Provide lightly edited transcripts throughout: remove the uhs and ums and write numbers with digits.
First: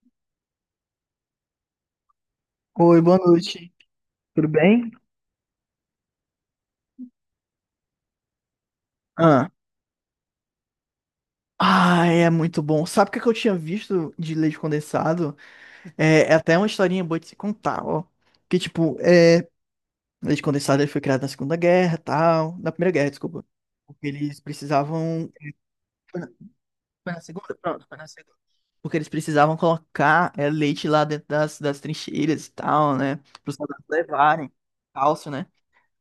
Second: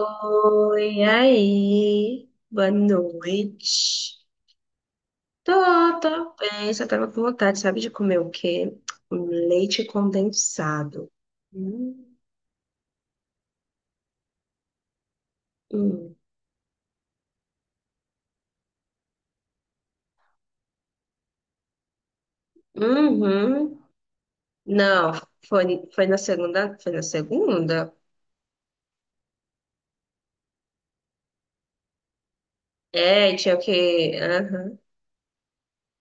Oi, aí, boa Oi, boa noite. noite. Tudo bem? Tô, tô bem, só tava com vontade, sabe, de comer o quê? Um Ah. leite condensado. Ah, Hum, é muito bom. Sabe o que é que eu tinha visto de leite condensado? hum. É até uma historinha boa de se contar, ó. Que, tipo, é, leite condensado ele foi criado na Segunda Guerra, tal. Na Primeira Guerra, desculpa. Uhum. Porque eles Não, precisavam... foi na Foi na, segunda, foi na foi na Segunda? Pronto, segunda? foi na Segunda. Porque eles precisavam colocar é, leite lá dentro das trincheiras e tal, né? É, Para tinha os o soldados quê? levarem. Aham. Cálcio, né?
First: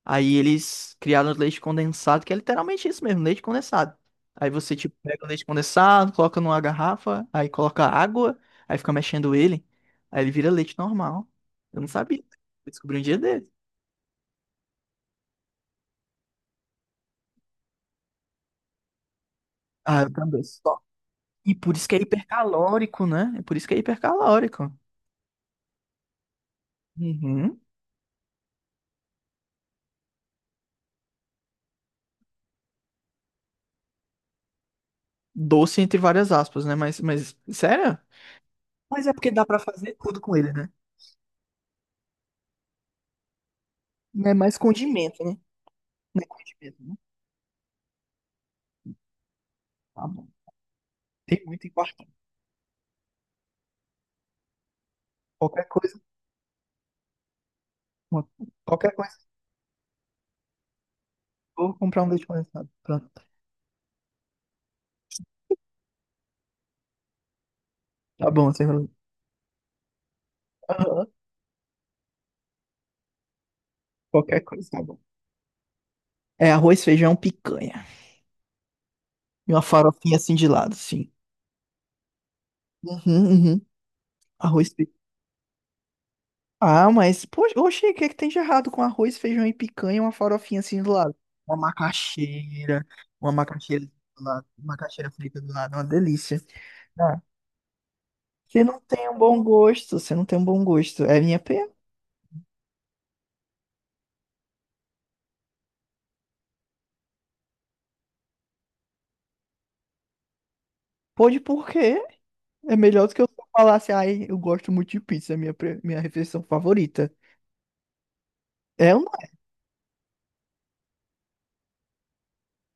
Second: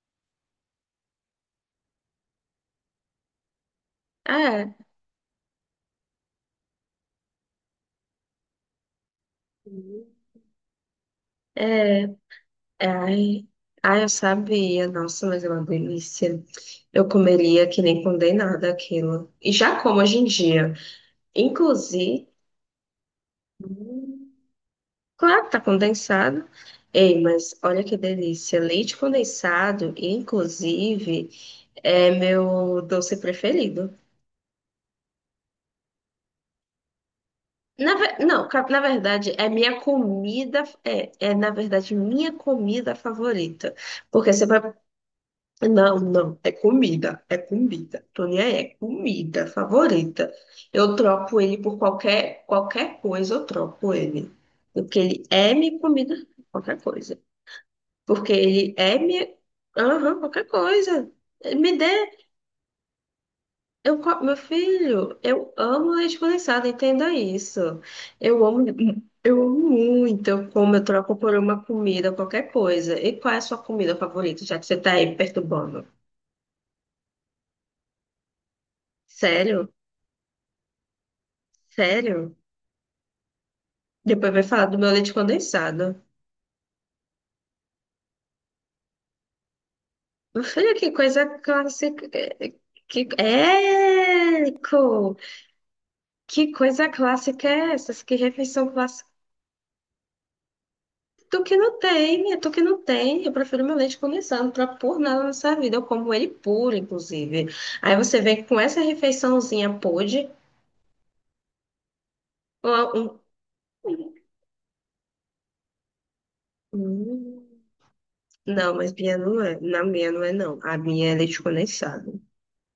Aí eles criaram leite condensado, que é literalmente isso mesmo, leite condensado. Aí você, É, tipo, pega o leite condensado, coloca numa garrafa, aí coloca água, aí fica mexendo ele, uhum. aí ele vira leite normal. Eu não é, sabia. Eu é, descobri um dia ai, desse. Ai, eu sabia, nossa, mas é uma delícia. Eu comeria que nem condenada aquilo. E já como Ah, eu hoje em também. dia. Só. E por isso que é Inclusive, hipercalórico, né? É por isso que é hipercalórico. claro que tá condensado. Ei, mas Uhum. olha que delícia. Leite condensado, inclusive, é meu doce preferido. Doce entre várias aspas, né? Mas, Na, sério? ve- não, ca- na Mas é porque verdade, dá é pra minha fazer tudo com ele, comida. né? Na verdade, minha comida favorita. Não Porque é você mais vai. condimento, né? Não, Não é não. É condimento, né? comida. É comida. Tony é comida Tá bom. favorita. Eu troco Tem ele muito em por quarto. qualquer coisa, eu troco ele. Porque ele é Qualquer minha coisa. comida, qualquer coisa. Uma... Porque ele qualquer é coisa, minha. Aham, qualquer coisa. vou Me dê. comprar um leite condensado. Pronto, Meu filho, eu amo leite condensado, entenda isso. tá Eu bom, amo, sem problema. eu amo muito. Eu como, eu Aham, troco por uma comida, qualquer coisa. E qual é a sua comida qualquer favorita, já que coisa, você tá tá bom. aí me perturbando? É arroz, feijão, picanha. E uma Sério? farofinha assim de lado, sim. Sério? Uhum, uhum. Depois vai falar Arroz, do meu feijão. leite condensado. Ah, mas, poxa, oxe, o que é que tem de errado com arroz, feijão e picanha e uma Meu farofinha filho, assim que do lado? coisa Uma clássica. Macaxeira, Que, uma macaxeira do lado, é, uma macaxeira Co frita do lado, uma delícia. que coisa Ah, clássica é essa? Que você refeição. não tem um bom gosto, você não tem um bom gosto. É minha Tu que pena. não tem, tu que não tem. Eu prefiro meu leite condensado, não troco por nada nessa vida. Eu como ele puro, inclusive. Aí você vê que com essa refeiçãozinha pôde. Pode por quê? É Um, melhor do que eu só falasse, um- ai, eu gosto muito de pizza, é minha, pre- minha refeição favorita. Hum, Não, mas É uma. minha não é. Na minha não é, não. A minha é leite condensado.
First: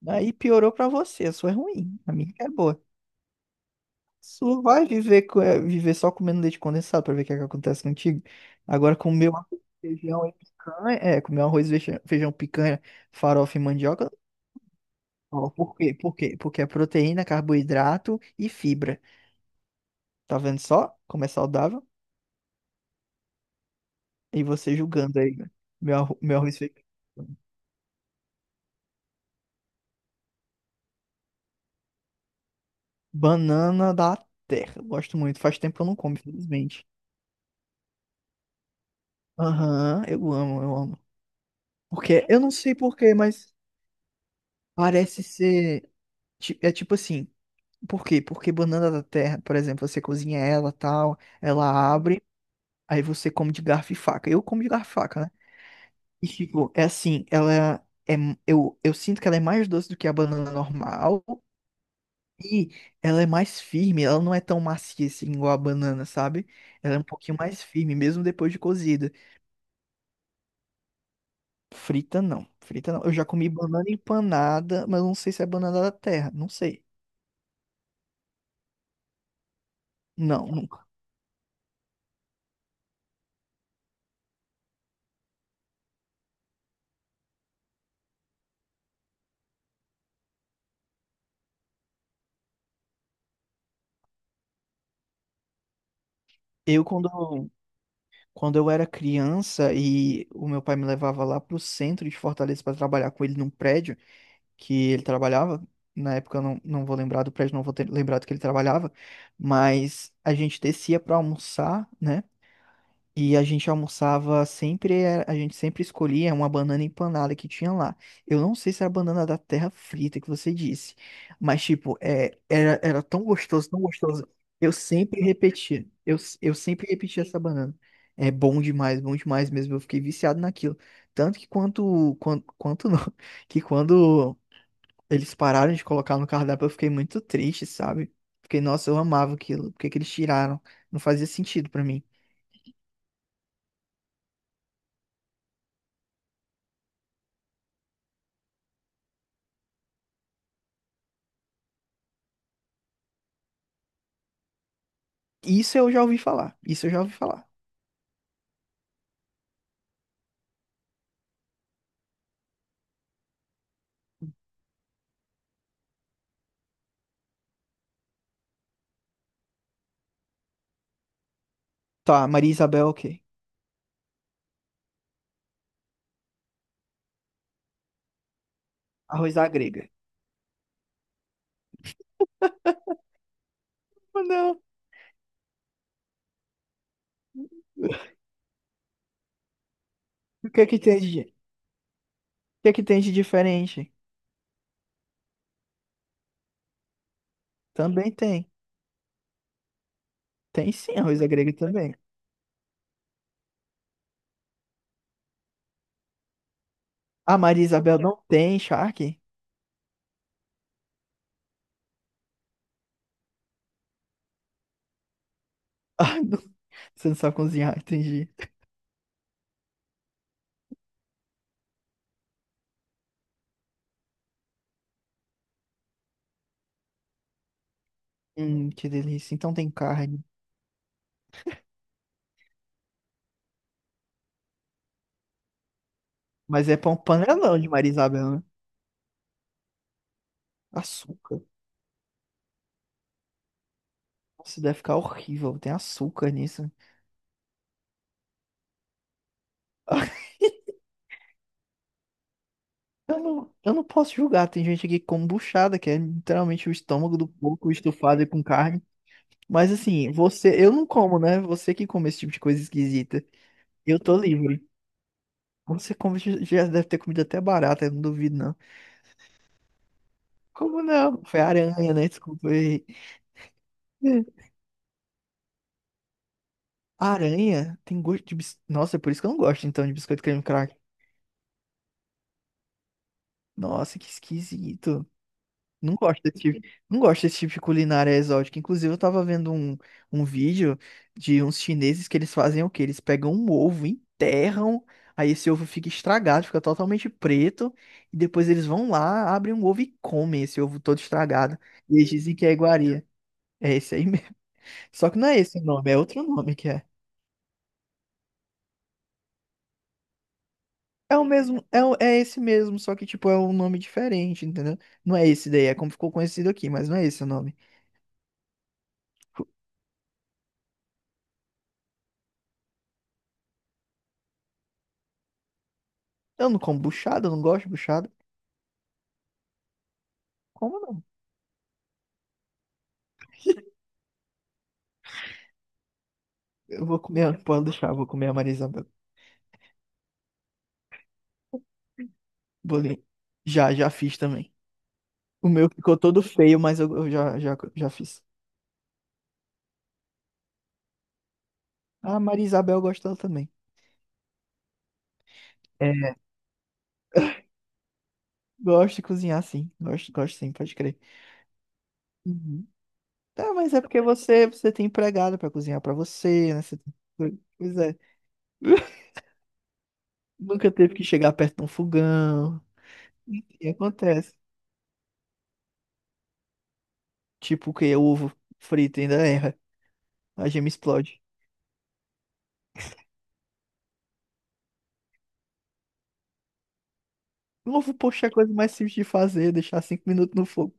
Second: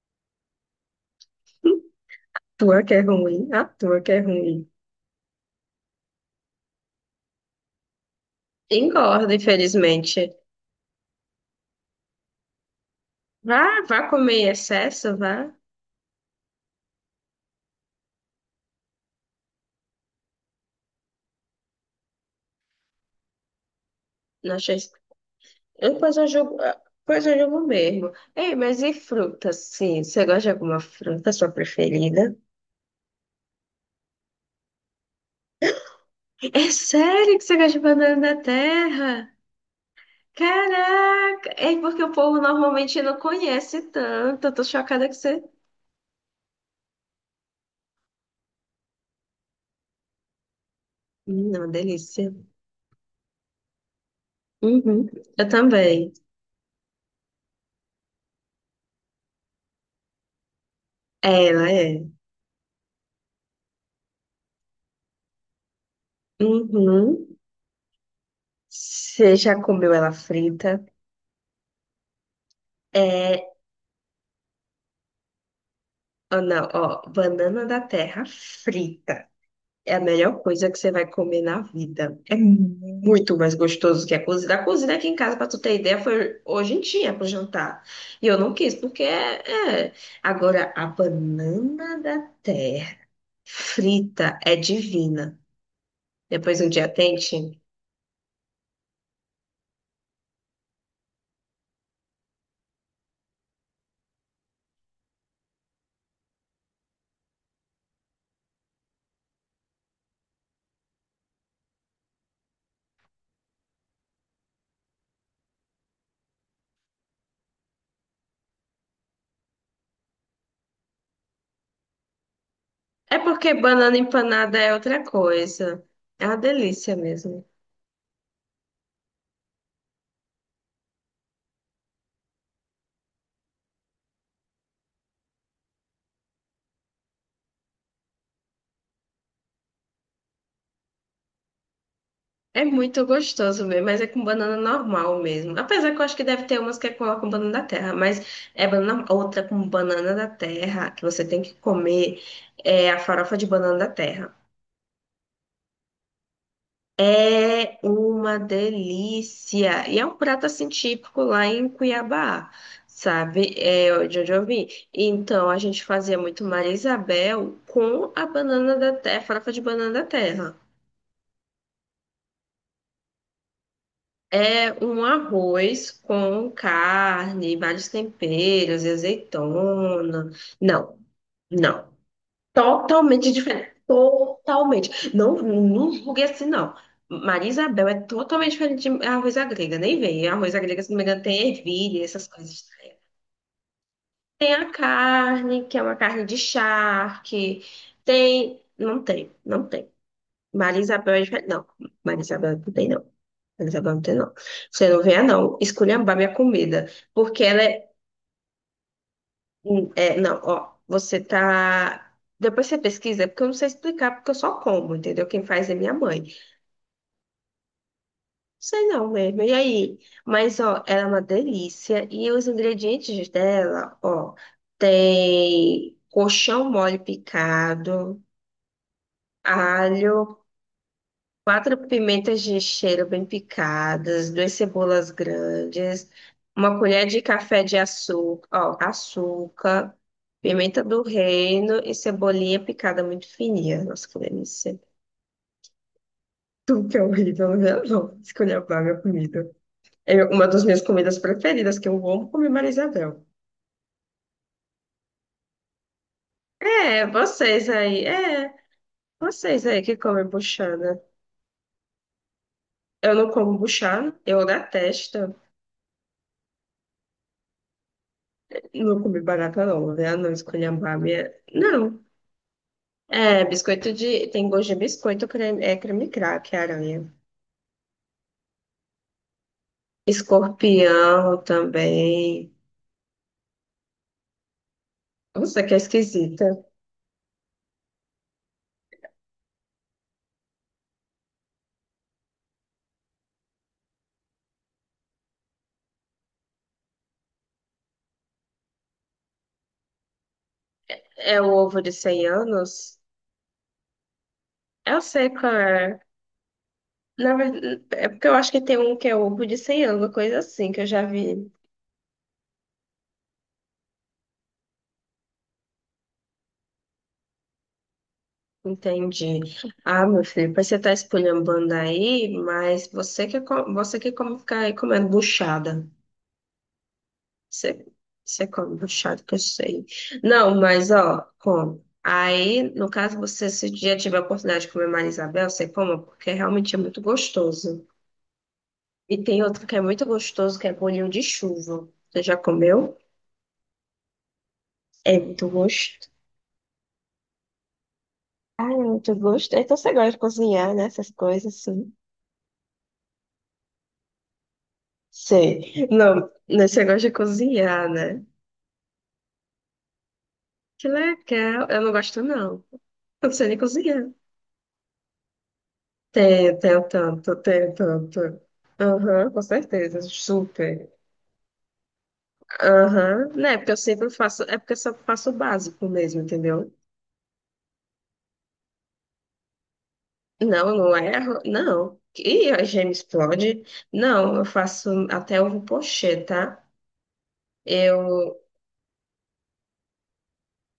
Aí piorou pra você, a sua é ruim, a minha é Tua boa. que é ruim, a tua que é ruim. Sua vai viver, co- viver só comendo leite condensado pra ver o que é que acontece contigo. Agora comer Engorda, um arroz, feijão e infelizmente. picanha, é, comer um arroz, feijão, feijão, picanha, farofa e Vá, vá mandioca. comer em excesso, Ó, vá. por quê? Por quê? Porque é proteína, carboidrato e fibra. Tá vendo só como é saudável? E Não você achei... julgando aí, né? Eu Meu, depois arro- eu meu jogo, arroz feijão. depois eu jogo mesmo. Ei, mas e fruta, sim? Você gosta de alguma fruta, sua preferida? Banana da terra. Gosto muito. Faz tempo que eu não como, É infelizmente. sério que você gosta de banana da terra? Aham, eu amo, eu amo. Caraca! É porque o Porque, povo eu não sei por normalmente quê, não mas conhece tanto. Eu tô chocada que parece você. ser. Ti- é tipo assim. Por quê? Porque banana da terra, por exemplo, você cozinha ela tal, É uma ela abre, delícia. aí você come de garfo e faca. Eu como de garfo e Uhum. faca, né? Eu também. E tipo, é assim, ela é. Eu sinto que ela é mais doce do que a banana normal. É, ela é. E ela é mais firme, ela não é tão macia assim igual a banana, sabe? Ela é um pouquinho Uhum. mais firme, mesmo depois de cozida. Você já comeu ela frita? Frita não, frita não. Eu já comi É. banana empanada, mas não sei se é banana da terra, Oh, não não, sei. ó. Banana da terra frita. É a melhor Não, coisa que nunca. você vai comer na vida. É muito mais gostoso que a cozida. A cozida aqui em casa, pra tu ter ideia, foi hoje em dia pro jantar. E eu não quis, porque é. Agora, a banana da terra frita é divina. Depois um Eu dia quando, tente. quando eu era criança e o meu pai me levava lá pro centro de Fortaleza para trabalhar com ele num prédio que ele trabalhava, na época eu não vou lembrar do prédio, não vou ter lembrado que ele trabalhava, mas a gente descia para almoçar, né? E a gente almoçava sempre, a gente sempre escolhia uma banana empanada que tinha lá. Eu não sei se era a banana da terra frita que você disse, mas tipo, é, era É tão porque gostoso, tão banana gostoso. empanada é Eu outra sempre coisa. repetia, eu, É uma s- eu sempre delícia repetia essa mesmo. banana. É bom demais mesmo. Eu fiquei viciado naquilo. Tanto que quanto não, que quando eles pararam de colocar no cardápio, eu fiquei muito triste, sabe? Fiquei, nossa, eu amava aquilo. Por que que eles tiraram? Não fazia sentido pra mim. É muito gostoso mesmo, mas é com banana normal mesmo. Apesar que eu acho que deve ter umas que é com banana da terra, mas é banana, outra com banana da terra, que você tem que comer, é a farofa de banana da terra. Isso eu já ouvi falar. Isso eu já ouvi falar. É uma delícia! E é um prato assim típico lá em Cuiabá, sabe? É de onde eu vim. Então a gente fazia muito Maria Isabel com a banana da terra, farofa de banana da terra. Tá, Maria Isabel, ok. É um arroz com carne, vários temperos, Arroz à grega. azeitona. Não, não. Totalmente diferente. Ah, não. Totalmente. Não, não julgue assim, não. Maria Isabel é totalmente diferente de arroz à grega. Nem vem. Arroz à grega, se não me engano, O tem ervilha, essas coisas. que é que tem de diferente? Tem a carne, que é uma carne de charque. Também tem. Tem. Não tem, não tem. Tem Maria sim, Isabel arroz é à diferente. grega Não, também. Maria Isabel não tem, não. Eles agora não tem, não. Você não venha, não, esculhambar minha comida. A Porque ela Maria é, Isabel não tem charque? Não, ó, você tá. Depois você pesquisa, porque eu não sei explicar, porque eu só como, entendeu? Quem faz é minha Ah, mãe. Não não. Você não sabe cozinhar, entendi. sei não mesmo. E aí? Mas, ó, ela é uma delícia. E os ingredientes dela, ó, tem colchão mole picado, Que delícia. Então tem carne. alho. Quatro pimentas de cheiro bem picadas, duas cebolas grandes, Mas é uma pão colher de panelão café de de Maria Isabel, né? açúcar, ó, açúcar, pimenta do Açúcar. reino e cebolinha picada muito fininha. Nossa, que Nossa, deve delícia. ficar horrível. Tem açúcar nisso. Tudo que é horrível, né? Não, esculhambar minha comida. É uma das minhas comidas preferidas, que eu amo comer Maria Isabel. Eu não posso julgar. Tem gente aqui com buchada, que é literalmente o estômago do porco estufado com É, carne. vocês Mas aí que assim, comem você, eu não buchana. como, né? Você que come esse tipo de coisa Eu esquisita. não como Eu tô buchana, eu livre. detesto. Você come, já já deve ter comido até barata, eu não duvido, não. Não comi barata, não, né? Não Como esculhambar a não? minha. Foi aranha, Não. né? Desculpa aí. É, biscoito de. É, Tem gosto de biscoito, creme... é creme crack, é aranha. aranha tem gosto de bis... Nossa, é por isso que eu não gosto, então, de biscoito creme crack. Escorpião também. Nossa, que esquisito. Nossa, que Não gosto desse esquisita. tipo, não gosto desse tipo de culinária exótica. Inclusive, eu tava vendo um vídeo de uns chineses que eles fazem o quê? Eles pegam um ovo, enterram, aí esse ovo fica estragado, fica totalmente preto, e depois eles vão lá, abrem um ovo e comem esse ovo todo É o estragado. ovo de E eles cem dizem que é anos? iguaria. É esse aí mesmo. Eu Só que não sei é qual esse o nome, é é. outro nome que é. Na verdade, é porque eu acho que tem um que é ovo de 100 anos, coisa assim, que eu já É o vi. mesmo, é, o- é esse mesmo, só que tipo é um nome diferente, entendeu? Não é esse daí, é como ficou conhecido aqui, mas não é esse o nome. Entendi. Ah, meu filho, pois você tá esculhambando aí, mas você que come, ficar aí comendo buchada. Eu não como buchada, eu não gosto de Você, buchada. você come puxado que eu sei. Não, Como mas não? ó, come. Aí, no caso, você, se um dia tiver a oportunidade de comer Maria Isabel, você coma, porque realmente é Eu vou muito comer, pode gostoso. deixar, eu vou comer a marisamba. E tem outro que é muito gostoso, que é bolinho de chuva. Você já comeu? Bolinho. Já, já fiz também. É muito O meu ficou gostoso. todo feio, mas eu já fiz. Ah, é muito gosto. Então você gosta de cozinhar, né? Essas coisas assim. A Maria Isabel gostou também. Sei. É, Não, né, você gosta de cozinhar, né? gosto de cozinhar, sim. Gosto, gosto sim, pode Que crer. legal. Eu não gosto, não. Uhum. Eu não sei Tá, nem mas é porque cozinhar. você, você tem empregada pra cozinhar pra você, tem né? Você tem tem... tanto, tem pois é. tanto. Aham, com certeza, Nunca super. teve que chegar perto de um fogão. Aham, né, E porque eu sempre acontece. faço, é porque eu só faço o básico mesmo, entendeu? Tipo que o ovo frito ainda erra. A gema Não, eu não explode. erro, não. E a gema explode? Não, eu faço até ovo pochê, tá? O ovo, Eu, poxa, é a coisa mais simples de fazer, deixar 5 minutos no fogo.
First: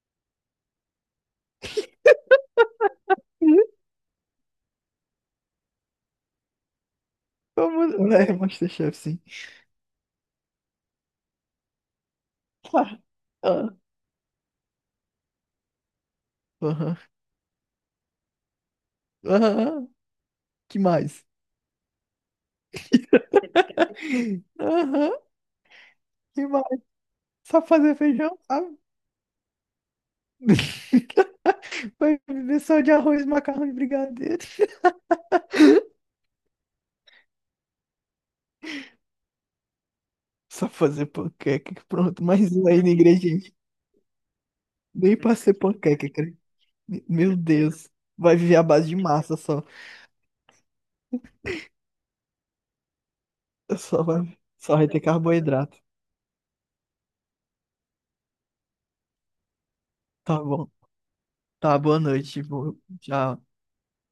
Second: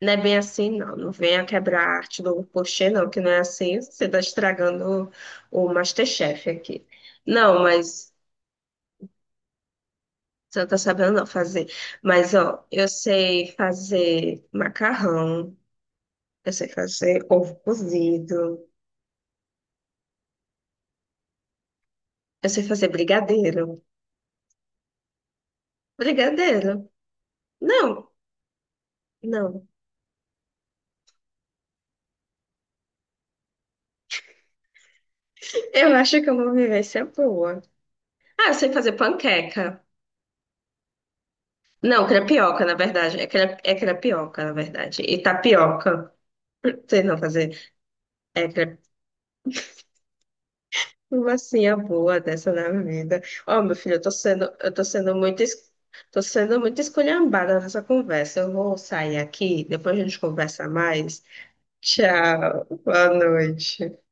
não é bem assim, não. Não venha quebrar a arte do ovo pochê, não, que não é assim, você tá estragando o MasterChef aqui. Não, Como, mas né? MasterChef, sim. você não tá sabendo não fazer. Mas, ó, eu Ah, sei ah, fazer macarrão, eu sei aham. fazer ovo cozido, Aham. Que mais? eu sei fazer brigadeiro. Aham. Que mais? Brigadeiro? Só fazer Não, feijão, sabe? não. Vai viver só de arroz, macarrão e brigadeiro. Eu acho que é uma vivência boa. Ah, eu sei fazer panqueca. Só fazer panqueca. Não, Pronto, mais crepioca, um na aí no verdade. É, ingrediente. cre... é crepioca, na verdade. Nem E pra ser panqueca, tapioca. cara. Não sei não Meu fazer. Deus. Vai É viver à base de massa só. uma sim, boa dessa na vida. Ó, meu filho, eu Só tô vai ter sendo muito, es- carboidrato. tô sendo muito esculhambada nessa conversa. Eu vou sair aqui, depois a gente Tá conversa bom. mais. Tá, boa noite. Tchau, Boa, boa tchau. noite.